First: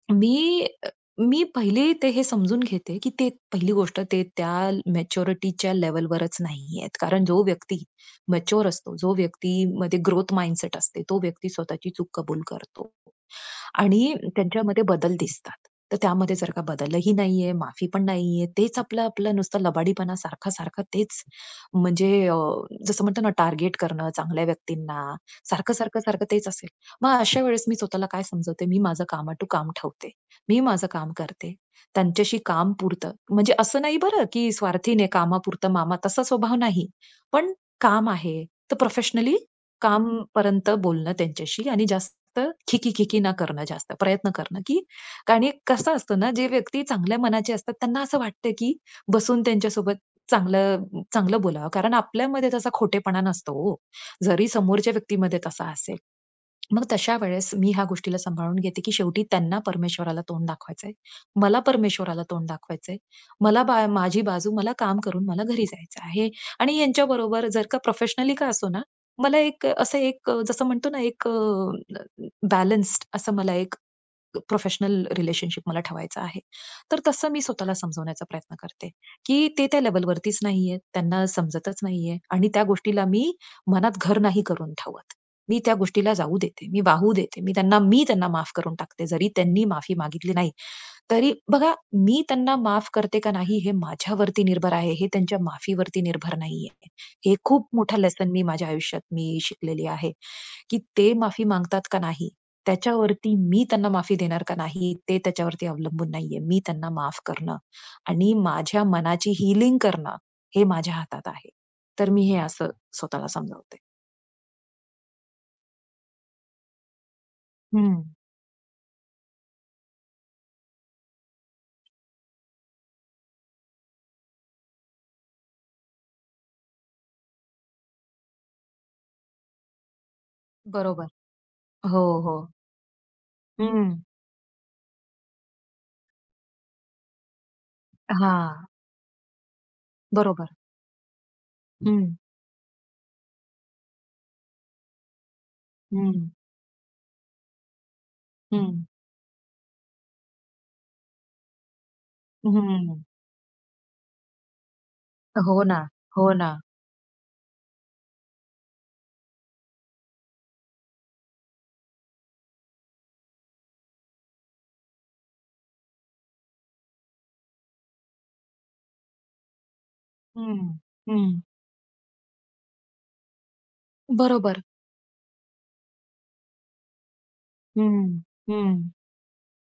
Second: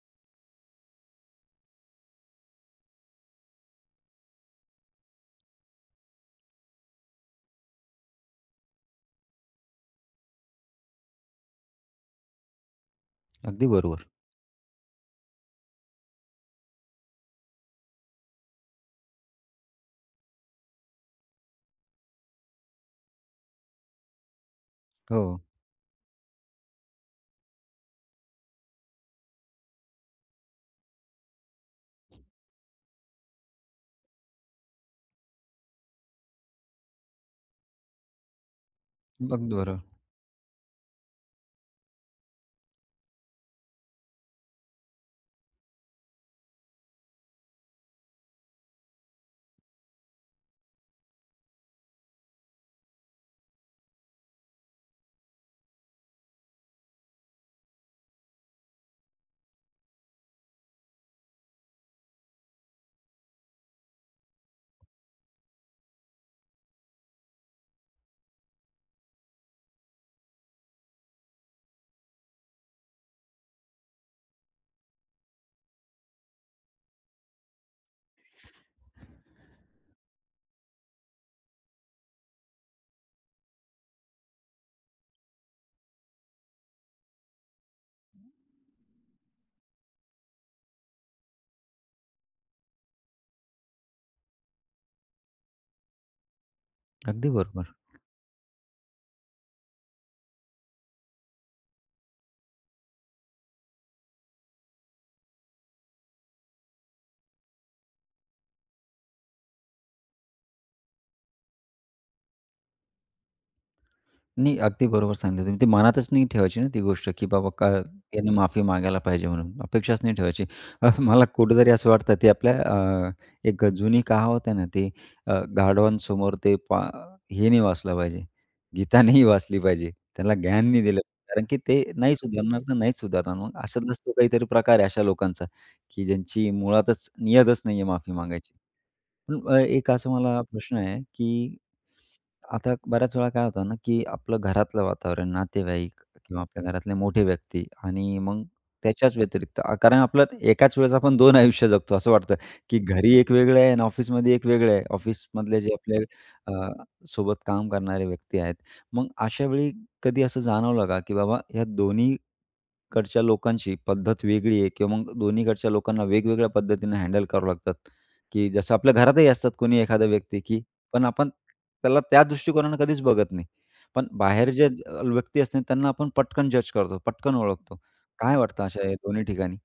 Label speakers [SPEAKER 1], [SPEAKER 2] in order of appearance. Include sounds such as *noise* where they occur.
[SPEAKER 1] मी अ, अ, मी पहिले ते हे समजून घेते की ते पहिली गोष्ट ते त्या ल मॅच्युरिटीच्या लेव्हलवरच नाहीयेत. कारण जो व्यक्ती मॅच्युअर असतो, जो व्यक्तीमध्ये ग्रोथ माइंडसेट असते, तो व्यक्ती स्वतःची चूक कबूल करतो
[SPEAKER 2] अगदी बरोबर.
[SPEAKER 1] आणि त्यांच्यामध्ये बदल दिसतात. तर त्यामध्ये जर का बदलही नाहीये, माफी पण नाहीये, तेच आपलं-आपलं नुसतं लबाडीपणा सारखा-सारखा तेच. म्हणजे अ, जसं म्हणतो ना, टार्गेट करणं, चांगल्या व्यक्तींना.
[SPEAKER 2] हो.
[SPEAKER 1] सारखं-सारखं, सारखं तेच असेल. मग अशा वेळेस मी स्वतःला काय समजवते मी माझं काम टू काम ठेवते. मी माझं काम करते. त्यांच्याशी कामपुरतं, म्हणजे असं नाही बरं की स्वार्थीने 'कामापुरतं मामा' तसा स्वभाव नाही. पण काम आहे, तर प्रोफेशनली
[SPEAKER 2] अगदी बरोबर.
[SPEAKER 1] कामपर्यंत बोलणं त्यांच्याशी आणि जास्त खी-खी खी-खी न करणं जास्त. प्रयत्न करणं, कारण की कसं असतं ना, जे व्यक्ती चांगल्या मनाचे असतात त्यांना असं वाटतं की बसून त्यांच्यासोबत चांगलं चांगलं बोलावं, कारण आपल्यामध्ये तसा खोटेपणा नसतो ओ. जरी समोरच्या व्यक्तीमध्ये तसा असेल. मग तशा वेळेस मी ह्या गोष्टीला सांभाळून घेते की शेवटी त्यांना परमेश्वराला तोंड दाखवायचंय. मला परमेश्वराला तोंड दाखवायचंय. मला बा माझी बाजू मला काम करून मला घरी जायचं आहे आणि यांच्याबरोबर जर का प्रोफेशनली का असो ना मला एक असं एक जसं म्हणतो ना एक अ, *unintelligible* बॅलन्स असं मला एक प्रोफेशनल रिलेशनशिप मला ठेवायचा आहे. तर तसं मी स्वतःला समजवण्याचा प्रयत्न करते, की ते त्या लेव्हलवरतीच नाहीयेत. त्यांना समजतच नाहीये. आणि त्या गोष्टीला मी मनात घर नाही करून ठेवत. मी त्या गोष्टीला जाऊ देते, मी वाहू देते. मी त्यांना, मी त्यांना माफ करून टाकते. जरी त्यांनी माफी मागितली नाही. तरी बघा, मी त्यांना माफ करते का नाही हे माझ्यावरती निर्भर आहे. हे त्यांच्या माफीवरती निर्भर नाहीये.
[SPEAKER 2] अगदी
[SPEAKER 1] हे खूप
[SPEAKER 2] बरोबर.
[SPEAKER 1] मोठं लेसन मी माझ्या आयुष्यात मी शिकलेली आहे, की ते माफी मागतात का नाही, त्याच्यावरती मी त्यांना माफी देणार का नाही, ते त्याच्यावरती अवलंबून नाहीये. मी त्यांना माफ करणं आणि माझ्या मनाची हीलिंग करणं, हे माझ्या हातात आहे. तर मी हे असं स्वतःला समजावते.
[SPEAKER 2] नाही. अगदी बरोबर सांगितलं. ते मनातच नाही ठेवायची ना, ती गोष्ट की बाबा काय?
[SPEAKER 1] हं.
[SPEAKER 2] यांनी माफी मागायला पाहिजे म्हणून. अपेक्षाच नाही ठेवायची. अ, मला कुठेतरी असं वाटतं की आपल्या अ, एक जुनी कहावत आहे ना ती अ, गाढवांसमोर ते पा हे नाही वाचलं पाहिजे, गीता नाही वाचली पाहिजे. त्याला ज्ञान नाही दिलं
[SPEAKER 1] बरोबर.
[SPEAKER 2] पाहिजे, कारण की ते
[SPEAKER 1] हो,
[SPEAKER 2] नाही
[SPEAKER 1] हो.
[SPEAKER 2] सुधारणार ना नाहीच सुधारणार मग. अशातलाच
[SPEAKER 1] हं.
[SPEAKER 2] तो काहीतरी प्रकार आहे अशा लोकांचा, की ज्यांची मुळातच नियतच नाहीये माफी मागायची.
[SPEAKER 1] हां.
[SPEAKER 2] अ, अ, एक असा मला
[SPEAKER 1] बरोबर.
[SPEAKER 2] प्रश्न आहे की
[SPEAKER 1] हं.
[SPEAKER 2] आता बऱ्याच वेळा काय होतं ना, की आपलं घरातलं वातावरण, नातेवाईक
[SPEAKER 1] हं.
[SPEAKER 2] किंवा आपल्या घरातले मोठे व्यक्ती आणि मग
[SPEAKER 1] हं.
[SPEAKER 2] त्याच्याच व्यतिरिक्त अ, कारण आपलं एकाच वेळेस आपण 2 आयुष्य जगतो. असं वाटतं, की
[SPEAKER 1] हं.
[SPEAKER 2] घरी एक वेगळं आहे आणि ऑफिसमध्ये एक वेगळं आहे. ऑफिसमधले
[SPEAKER 1] हो
[SPEAKER 2] जे
[SPEAKER 1] ना.
[SPEAKER 2] आपले
[SPEAKER 1] हो ना.
[SPEAKER 2] अ, सोबत काम करणारे व्यक्ती आहेत. मग अशावेळी कधी असं जाणवलं का की बाबा ह्या दोन्हीकडच्या लोकांची पद्धत वेगळी आहे किंवा मग दोन्हीकडच्या लोकांना वेगवेगळ्या पद्धतीने हँडल करावं लागतात, की जसं आपल्या घरातही असतात, कोणी एखादा व्यक्ती की
[SPEAKER 1] हं,
[SPEAKER 2] पण आपण
[SPEAKER 1] हं.
[SPEAKER 2] त्याला त्या दृष्टिकोनानं कधीच बघत नाही. पण बाहेर
[SPEAKER 1] बरोबर.
[SPEAKER 2] जे अ, व्यक्ती असते ना, त्यांना आपण पटकन जज करतो. पटकन ओळखतो.
[SPEAKER 1] हं,
[SPEAKER 2] काय वाटतं अशा
[SPEAKER 1] हं.
[SPEAKER 2] या दोन्ही ठिकाणी?